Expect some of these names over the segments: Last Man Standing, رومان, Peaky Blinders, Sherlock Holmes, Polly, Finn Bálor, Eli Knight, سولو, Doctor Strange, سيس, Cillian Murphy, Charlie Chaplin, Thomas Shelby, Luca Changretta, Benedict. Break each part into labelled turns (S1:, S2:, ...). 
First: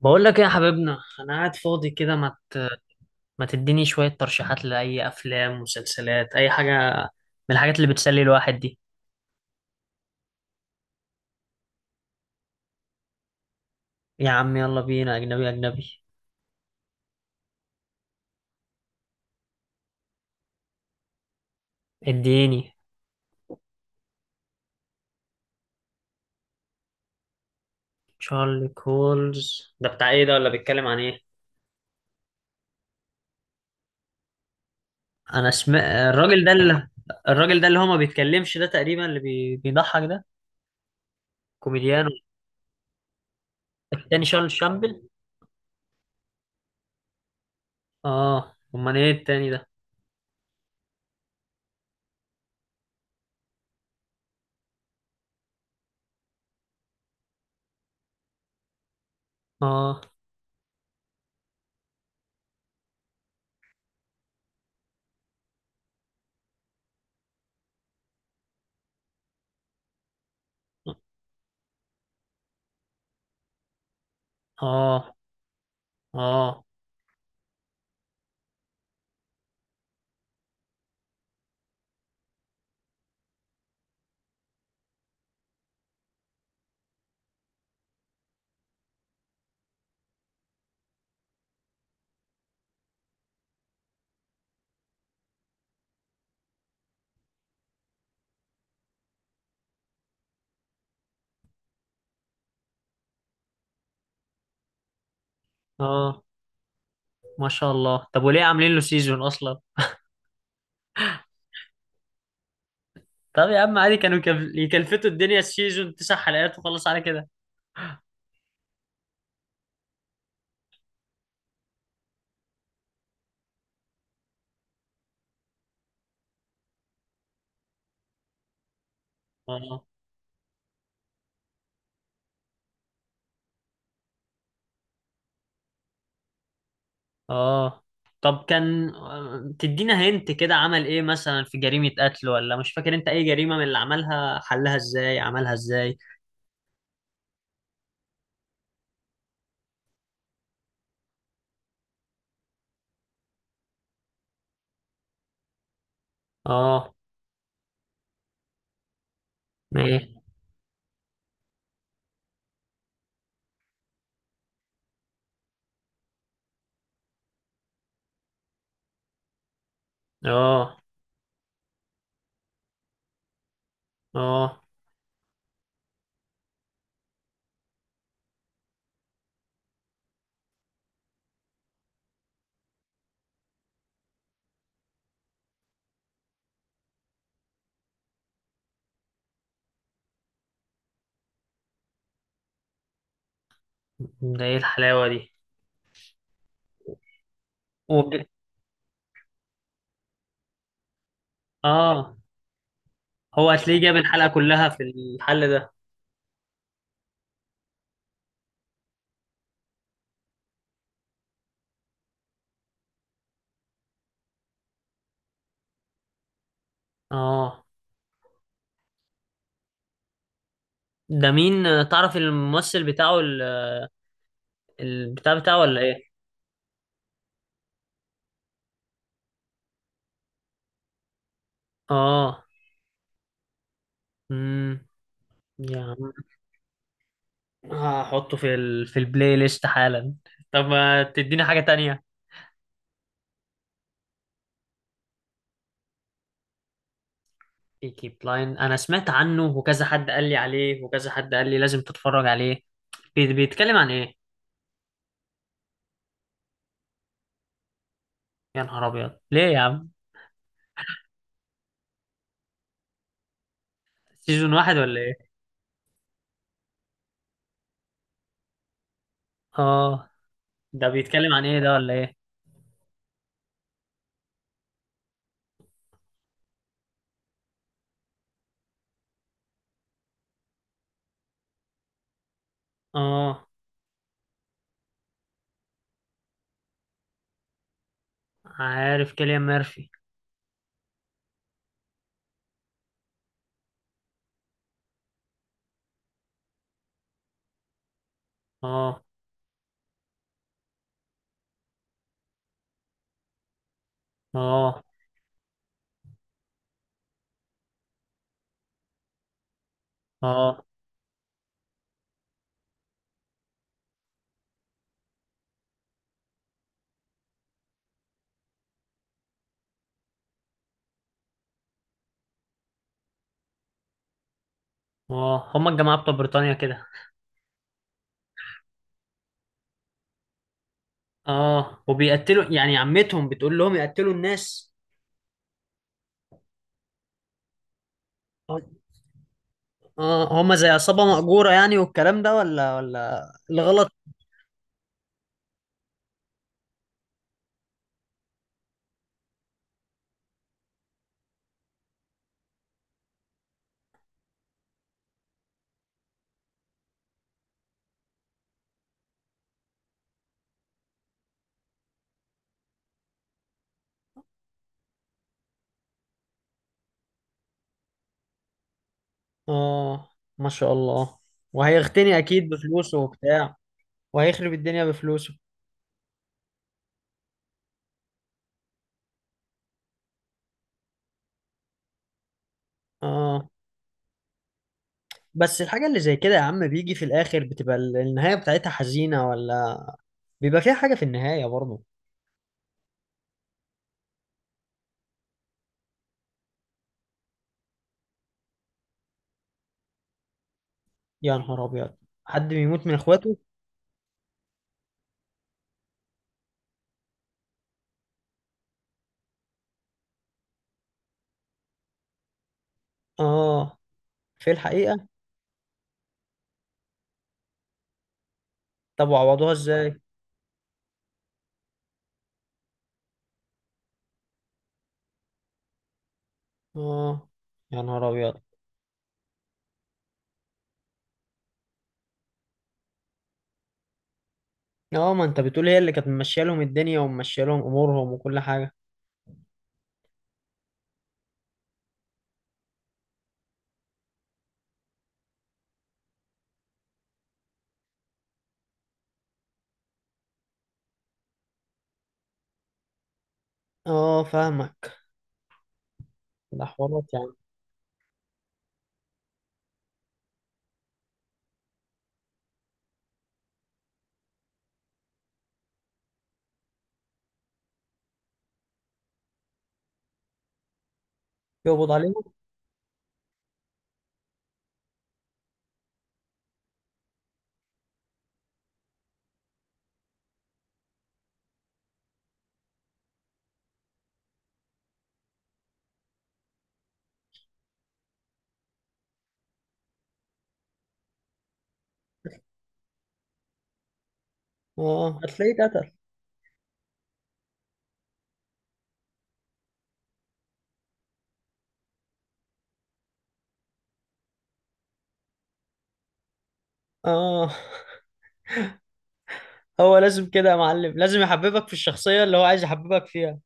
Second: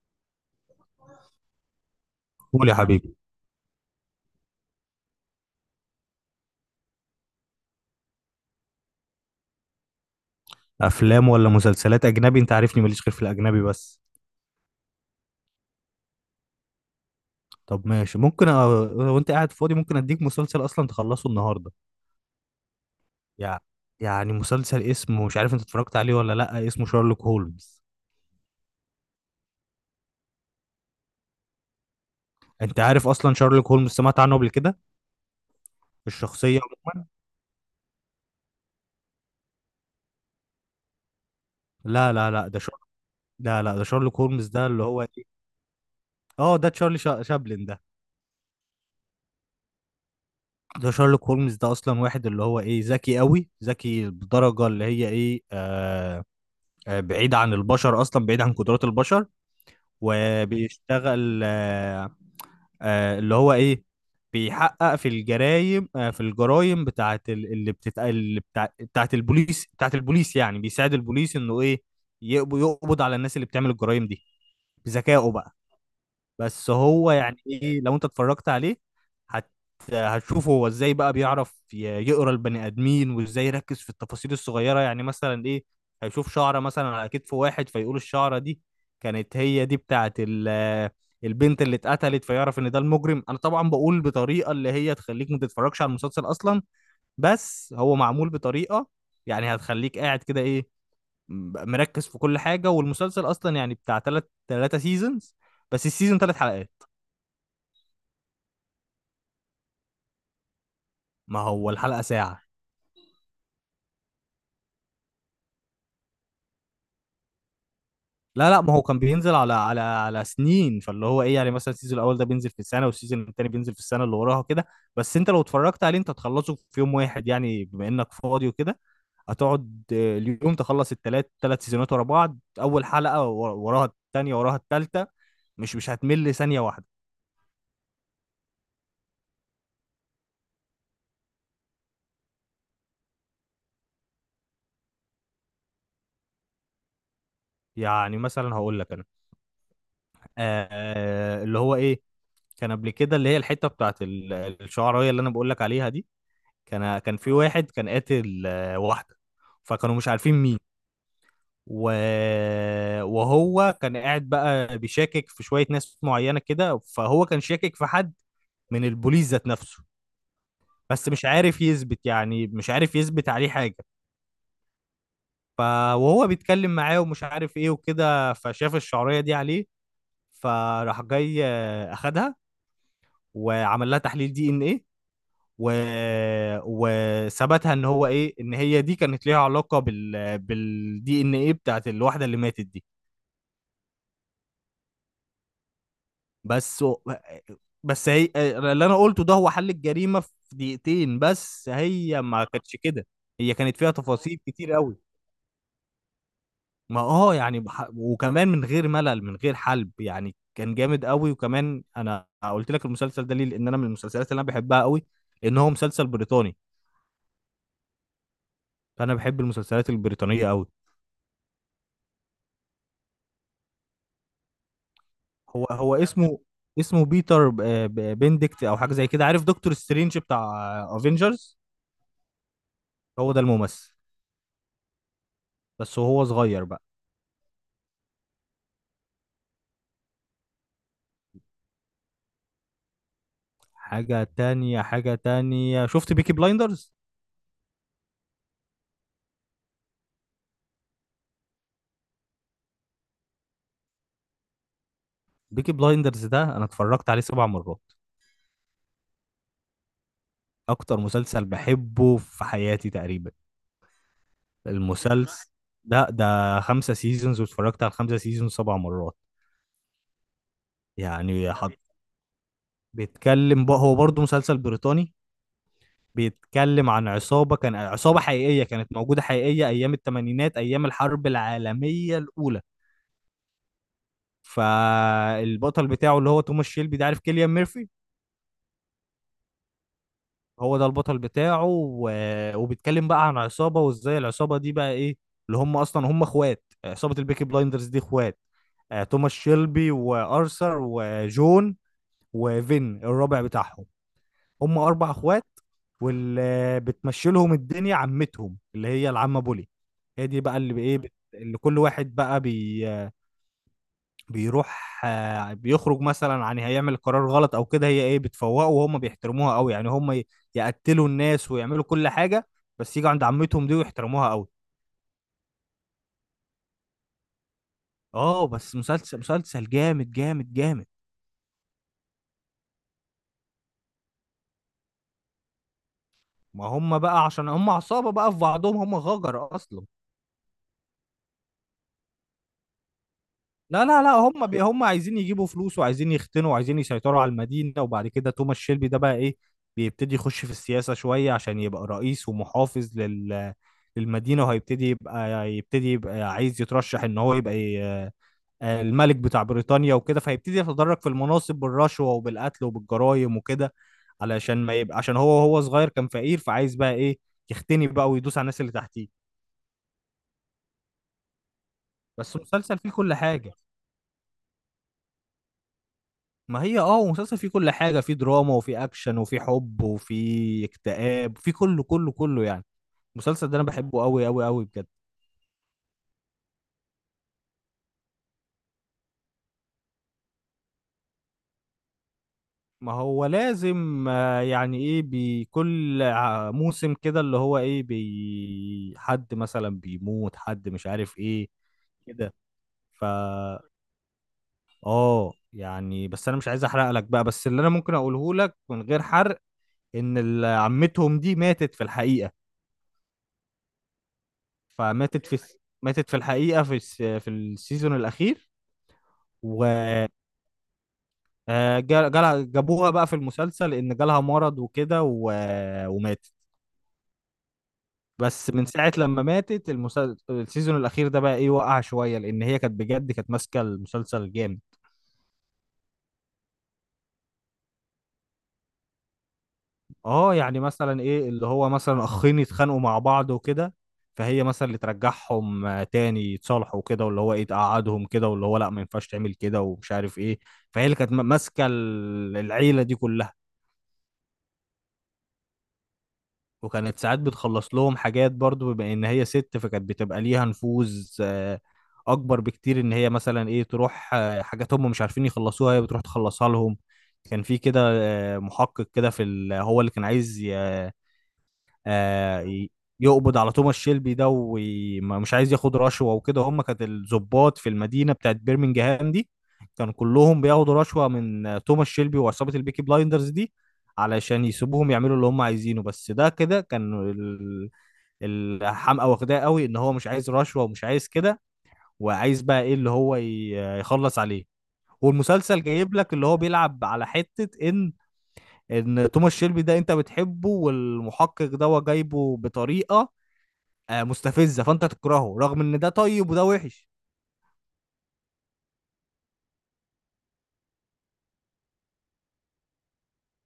S1: بقول لك ايه يا حبيبنا، انا قاعد فاضي كده.
S2: قول يا حبيبي.
S1: ما تديني شوية ترشيحات لأي افلام مسلسلات اي حاجة من الحاجات اللي بتسلي الواحد دي.
S2: افلام ولا مسلسلات؟ اجنبي، انت عارفني ماليش غير في الاجنبي بس.
S1: يا عم يلا بينا، اجنبي اجنبي.
S2: طب ماشي، ممكن وانت قاعد فاضي ممكن اديك مسلسل اصلا تخلصه النهارده.
S1: اديني.
S2: يع... يعني مسلسل اسمه، مش عارف انت اتفرجت عليه ولا لا، اسمه شارلوك هولمز.
S1: تشارلي كولز ده بتاع ايه؟ ده ولا بيتكلم عن ايه؟
S2: انت عارف اصلا شارلوك هولمز، سمعت عنه قبل كده؟
S1: انا سمعت الراجل ده
S2: الشخصيه
S1: اللي،
S2: عموما.
S1: الراجل ده اللي هو ما بيتكلمش ده، تقريبا اللي بيضحك ده، كوميديان.
S2: لا لا لا، لا لا، ده شارلوك
S1: التاني
S2: هولمز
S1: شارل
S2: ده اللي
S1: شامبل.
S2: هو ايه. اه، ده تشارلي شابلن ده.
S1: اه، امال ايه التاني ده؟
S2: ده شارلوك هولمز ده اصلا واحد اللي هو ايه، ذكي قوي، ذكي بدرجه اللي هي ايه، بعيد عن البشر، اصلا بعيد عن قدرات البشر.
S1: اه.
S2: وبيشتغل اللي هو ايه، بيحقق في الجرايم، في الجرايم بتاعت ال- اللي بتت اللي بتاع بتاعت البوليس بتاعت البوليس، يعني بيساعد البوليس انه ايه يقبض على الناس اللي بتعمل الجرايم دي
S1: اه.
S2: بذكائه بقى.
S1: اه.
S2: بس هو يعني ايه، لو انت اتفرجت عليه هت هتشوف هو ازاي بقى بيعرف يقرا البني ادمين، وازاي يركز في التفاصيل الصغيره، يعني مثلا ايه. هيشوف شعره مثلا على كتف واحد فيقول الشعره دي كانت هي دي بتاعت البنت اللي اتقتلت، فيعرف ان ده المجرم. انا طبعا بقول بطريقه اللي هي تخليك ما تتفرجش على المسلسل اصلا، بس هو معمول بطريقه يعني هتخليك قاعد كده ايه، مركز في كل حاجه. والمسلسل اصلا يعني بتاع تلاتة سيزونز، بس السيزون
S1: اه.
S2: 3 حلقات.
S1: ما شاء الله. طب وليه عاملين له سيزون اصلا؟
S2: ما هو الحلقة ساعة.
S1: طب يا عم عادي، كانوا يكلفتوا الدنيا السيزون 9 حلقات وخلص على كده.
S2: لا لا، ما هو كان بينزل على سنين، فاللي هو ايه يعني مثلا السيزون الاول ده بينزل في السنة، والسيزون التاني بينزل في السنة اللي وراها كده. بس انت لو اتفرجت عليه انت هتخلصه في يوم واحد يعني بما انك فاضي وكده. هتقعد
S1: اه.
S2: اليوم تخلص التلات سيزونات ورا بعض، اول حلقة وراها التانية، وراها التالتة. مش هتمل ثانية واحدة.
S1: اه. طب كان، تدينا هنت كده عمل ايه مثلا في جريمة قتل، ولا مش فاكر انت اي جريمة من اللي عملها؟ حلها ازاي، عملها ازاي؟
S2: يعني مثلا هقول لك انا اللي هو ايه، كان قبل كده اللي هي الحتة بتاعت الشعراية اللي انا بقول لك عليها دي.
S1: اه.
S2: كان في واحد كان قاتل واحدة، فكانوا مش
S1: ايه.
S2: عارفين مين. و... وهو كان قاعد بقى بيشاكك في شوية ناس معينة كده، فهو كان شاكك في حد من البوليس ذات نفسه،
S1: اه.
S2: بس مش عارف يثبت، يعني مش عارف يثبت عليه حاجة.
S1: اه.
S2: ف... وهو بيتكلم معاه ومش عارف ايه وكده، فشاف الشعرية دي عليه، فراح جاي اخدها، وعمل لها تحليل دي ان ايه، و... وثبتها ان هو ايه، ان هي دي كانت ليها علاقه بالدي ان ايه بتاعت الواحده اللي ماتت دي.
S1: ده ايه الحلاوة دي؟
S2: بس بس
S1: وج-
S2: هي اللي انا قلته ده هو حل الجريمه في دقيقتين، بس
S1: اه.
S2: هي ما كانتش كده،
S1: هو
S2: هي كانت
S1: هتلاقيه
S2: فيها
S1: جاب الحلقة
S2: تفاصيل
S1: كلها
S2: كتير
S1: في
S2: قوي.
S1: الحل ده.
S2: ما اه يعني وكمان من غير ملل، من غير حلب يعني، كان جامد قوي. وكمان انا قلت لك المسلسل ده ليه، لان انا من المسلسلات اللي انا بحبها قوي ان هو مسلسل بريطاني.
S1: اه،
S2: فانا بحب المسلسلات البريطانيه قوي.
S1: ده مين؟ تعرف الممثل بتاعه، البتاع بتاعه
S2: هو
S1: ولا ايه؟
S2: هو اسمه بيتر بندكت او حاجه زي كده. عارف دكتور سترينج بتاع افنجرز؟
S1: اه.
S2: هو ده الممثل،
S1: امم يا
S2: بس
S1: عم
S2: هو صغير بقى.
S1: هحطه في في البلاي ليست حالا. طب ما تديني حاجة تانية.
S2: حاجه تانية، حاجه تانية، شفت بيكي بلايندرز؟
S1: بيكي بلاين، انا سمعت عنه وكذا حد قال لي عليه، وكذا حد قال لي لازم تتفرج عليه. بيتكلم عن ايه؟
S2: بيكي بلايندرز ده انا اتفرجت عليه 7 مرات،
S1: يا نهار ابيض، ليه يا عم؟
S2: اكتر مسلسل بحبه في حياتي تقريبا.
S1: سيزون واحد ولا
S2: المسلسل
S1: ايه؟
S2: ده 5 سيزونز، واتفرجت على الخمسة سيزونز 7 مرات.
S1: اه. ده بيتكلم عن
S2: يعني
S1: ايه، ده
S2: حط،
S1: ولا ايه؟
S2: بيتكلم بقى هو برضه مسلسل بريطاني، بيتكلم عن عصابة، كان عصابة حقيقية كانت موجودة حقيقية أيام التمانينات، أيام الحرب العالمية الأولى.
S1: اه،
S2: فالبطل بتاعه اللي هو توماس شيلبي ده، عارف كيليان ميرفي،
S1: عارف كيليان ميرفي.
S2: هو ده البطل بتاعه. وبيتكلم بقى عن عصابة، وإزاي العصابة دي بقى إيه، اللي هم أصلا هم إخوات، عصابة البيكي بلايندرز دي إخوات،
S1: اه.
S2: توماس شيلبي وأرثر وجون، وفين الرابع بتاعهم؟ هم
S1: اه.
S2: 4 اخوات. واللي بتمشي لهم الدنيا عمتهم، اللي هي العمه بولي، هي دي بقى
S1: اه.
S2: اللي بايه اللي كل واحد بقى بيروح بيخرج، مثلا عن هيعمل قرار غلط او كده، هي ايه بتفوقه، وهم بيحترموها قوي، يعني هم يقتلوا الناس ويعملوا كل حاجه، بس يجوا عند عمتهم دي ويحترموها قوي.
S1: اه هما الجماعة بتوع بريطانيا كده.
S2: اه، بس مسلسل مسلسل جامد جامد جامد.
S1: اه، وبيقتلوا يعني عمتهم بتقول لهم يقتلوا الناس؟
S2: ما هم بقى عشان هم عصابه بقى في بعضهم، هم غجر اصلا.
S1: اه هما زي عصابة مأجورة يعني، والكلام ده، ولا
S2: لا
S1: الغلط؟
S2: لا لا، هم بي هم عايزين يجيبوا فلوس، وعايزين يختنوا، وعايزين يسيطروا على المدينة. وبعد كده توماس شيلبي ده بقى ايه، بيبتدي يخش في السياسة شوية عشان يبقى رئيس ومحافظ لل للمدينة. وهيبتدي يبقى، يبتدي يبقى عايز يترشح ان هو يبقى الملك بتاع بريطانيا وكده، فيبتدي يتدرج في المناصب بالرشوة وبالقتل وبالجرائم وكده، علشان ما يبقى، عشان هو صغير كان فقير، فعايز بقى ايه، يختني بقى ويدوس على الناس اللي تحتيه.
S1: اه. ما شاء الله. وهيغتني
S2: بس
S1: اكيد
S2: مسلسل فيه
S1: بفلوسه
S2: كل حاجة.
S1: وبتاع. وهيخرب الدنيا بفلوسه.
S2: ما هي اه هو مسلسل فيه كل حاجة، فيه دراما، وفيه أكشن، وفيه حب، وفيه اكتئاب، فيه كله كله كله يعني.
S1: اه.
S2: المسلسل ده أنا بحبه أوي أوي أوي بجد.
S1: بس الحاجة اللي زي كده يا عم بيجي في الاخر، بتبقى النهاية بتاعتها حزينة، ولا بيبقى فيها حاجة في النهاية برضه؟
S2: ما هو لازم يعني إيه، بكل موسم كده اللي هو إيه بي، حد مثلا بيموت، حد مش عارف
S1: يا
S2: إيه
S1: نهار ابيض.
S2: كده.
S1: حد بيموت من اخواته.
S2: فا آه يعني، بس أنا مش عايز أحرق لك بقى. بس اللي أنا ممكن أقوله لك من غير حرق، إن عمتهم دي ماتت في الحقيقة.
S1: اه. في الحقيقة.
S2: فماتت في ماتت في الحقيقة في في السيزون الأخير.
S1: طب وعوضوها
S2: و
S1: ازاي؟
S2: آه، جا- جالها- جابوها بقى في المسلسل إن جالها مرض وكده وماتت.
S1: اه. يا نهار ابيض.
S2: بس من ساعة لما ماتت المسلسل، السيزون الأخير ده بقى إيه، وقع شوية لأن هي كانت بجد كانت ماسكة المسلسل جامد.
S1: اه ما انت بتقول هي اللي كانت ممشيه لهم الدنيا وممشيه لهم امورهم وكل حاجة.
S2: أه، يعني مثلا إيه، اللي هو مثلا أخين يتخانقوا مع بعض وكده، فهي مثلا اللي ترجعهم تاني يتصالحوا كده، واللي هو إيه تقعدهم كده، واللي هو لأ، ما ينفعش تعمل كده ومش عارف إيه. فهي اللي كانت ماسكة العيلة دي كلها.
S1: اه فاهمك. ده
S2: وكانت
S1: حوارات
S2: ساعات
S1: يعني.
S2: بتخلص لهم حاجات برضو، بما ان هي ست فكانت بتبقى ليها نفوذ اكبر بكتير، ان هي مثلا ايه تروح حاجات هم مش عارفين يخلصوها هي بتروح تخلصها لهم. كان في كده محقق كده في هو اللي كان عايز
S1: يقبض عليه.
S2: آه، ي- يقبض على توماس شيلبي ده، ومش عايز ياخد رشوة وكده، هم كانت الضباط في المدينة بتاعت بيرمنجهام دي كانوا كلهم بياخدوا رشوة من توماس شيلبي وعصابة البيكي بلايندرز دي، علشان يسيبوهم يعملوا اللي هم عايزينه. بس ده كده كان الحمقى واخداه قوي ان هو مش عايز رشوة ومش عايز كده، وعايز بقى ايه اللي هو يخلص عليه.
S1: اه هتلاقيه
S2: والمسلسل
S1: اتقتل.
S2: جايب لك اللي هو بيلعب على حتة ان، ان توماس شيلبي ده انت بتحبه، والمحقق ده هو جايبه بطريقة مستفزه فانت تكرهه، رغم ان ده طيب وده وحش.
S1: اه. هو لازم كده يا معلم، لازم يحببك في الشخصية اللي هو عايز يحببك فيها.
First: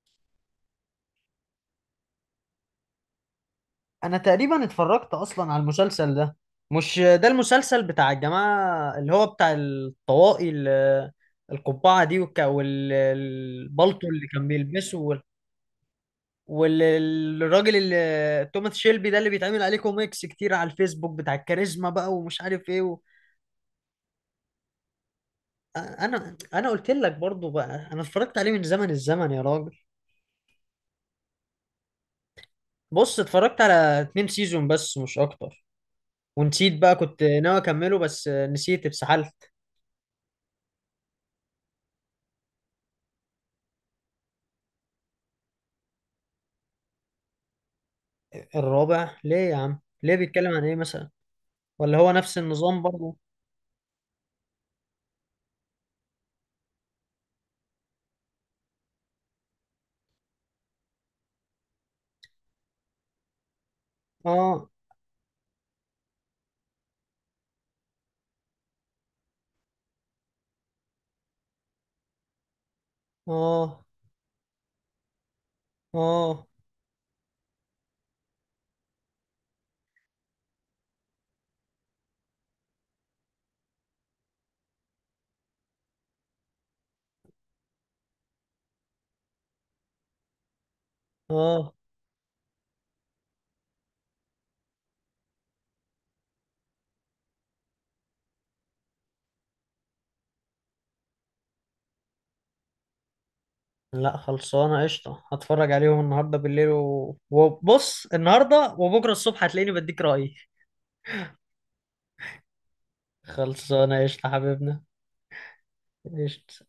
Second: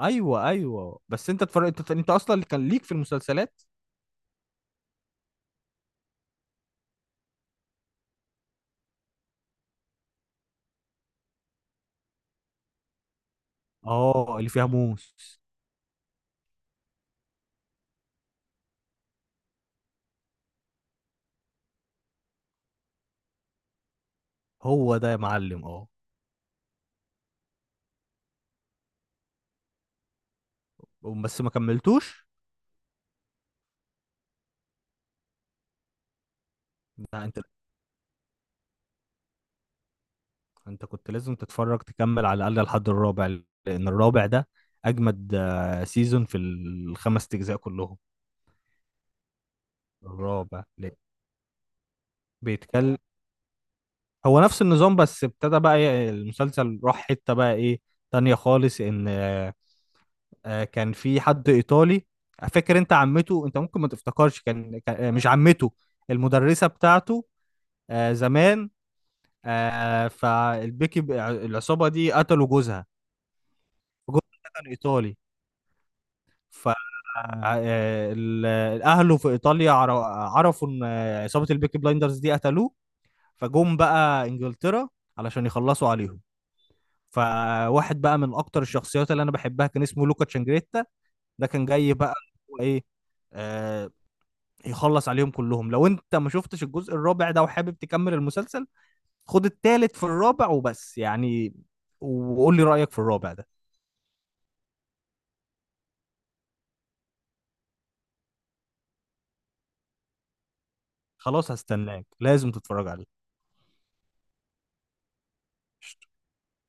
S2: ايوه ايوه، بس انت تفرق، انت اصلا اللي كان ليك في المسلسلات،
S1: انا تقريبا اتفرجت اصلا على المسلسل ده. مش ده المسلسل بتاع الجماعة اللي هو بتاع الطواقي، القبعة دي، والبلطو اللي
S2: اه
S1: كان
S2: اللي فيها
S1: بيلبسه،
S2: موس،
S1: والراجل اللي توماس شيلبي ده اللي بيتعمل عليه كوميكس كتير على الفيسبوك، بتاع الكاريزما بقى ومش عارف ايه.
S2: هو ده يا معلم، اه.
S1: انا قلت لك برضو بقى. انا اتفرجت عليه من زمن الزمن يا راجل.
S2: بس ما كملتوش.
S1: بص، اتفرجت على 2 سيزون بس مش اكتر. ونسيت بقى، كنت
S2: لا انت
S1: ناوي اكمله بس نسيت، اتسحلت.
S2: انت كنت لازم تتفرج، تكمل على الاقل لحد الرابع، لان الرابع ده اجمد سيزون في الخمس اجزاء كلهم.
S1: الرابع ليه يا عم؟ ليه بيتكلم عن
S2: الرابع
S1: ايه
S2: ليه
S1: مثلا؟ ولا هو نفس النظام
S2: بيتكلم؟
S1: برضو؟
S2: هو نفس النظام، بس ابتدى بقى المسلسل راح حته بقى ايه تانية خالص، ان كان في حد ايطالي. فاكر انت عمته، انت ممكن ما تفتكرش،
S1: اه.
S2: مش عمته، المدرسه بتاعته زمان. فالبيكي، العصابه دي قتلوا جوزها،
S1: اه.
S2: جوزها ده كان ايطالي.
S1: اه.
S2: ف آه، اهله في ايطاليا عرفوا ان عصابه البيكي بلايندرز دي قتلوه، فجم بقى انجلترا علشان يخلصوا عليهم. فواحد بقى من اكتر الشخصيات اللي انا بحبها كان اسمه لوكا تشانجريتا. ده كان
S1: اه.
S2: جاي بقى، هو ايه آه، يخلص عليهم كلهم. لو انت ما شفتش الجزء الرابع ده وحابب تكمل المسلسل، خد التالت في الرابع وبس يعني، وقول لي رأيك في الرابع ده.
S1: لا خلصانه قشطه، هتفرج عليهم النهارده بالليل، وبص، النهارده وبكره الصبح هتلاقيني بديك رأيي.
S2: خلاص هستناك، لازم تتفرج عليه.
S1: خلصانه قشطه حبيبنا. قشطه.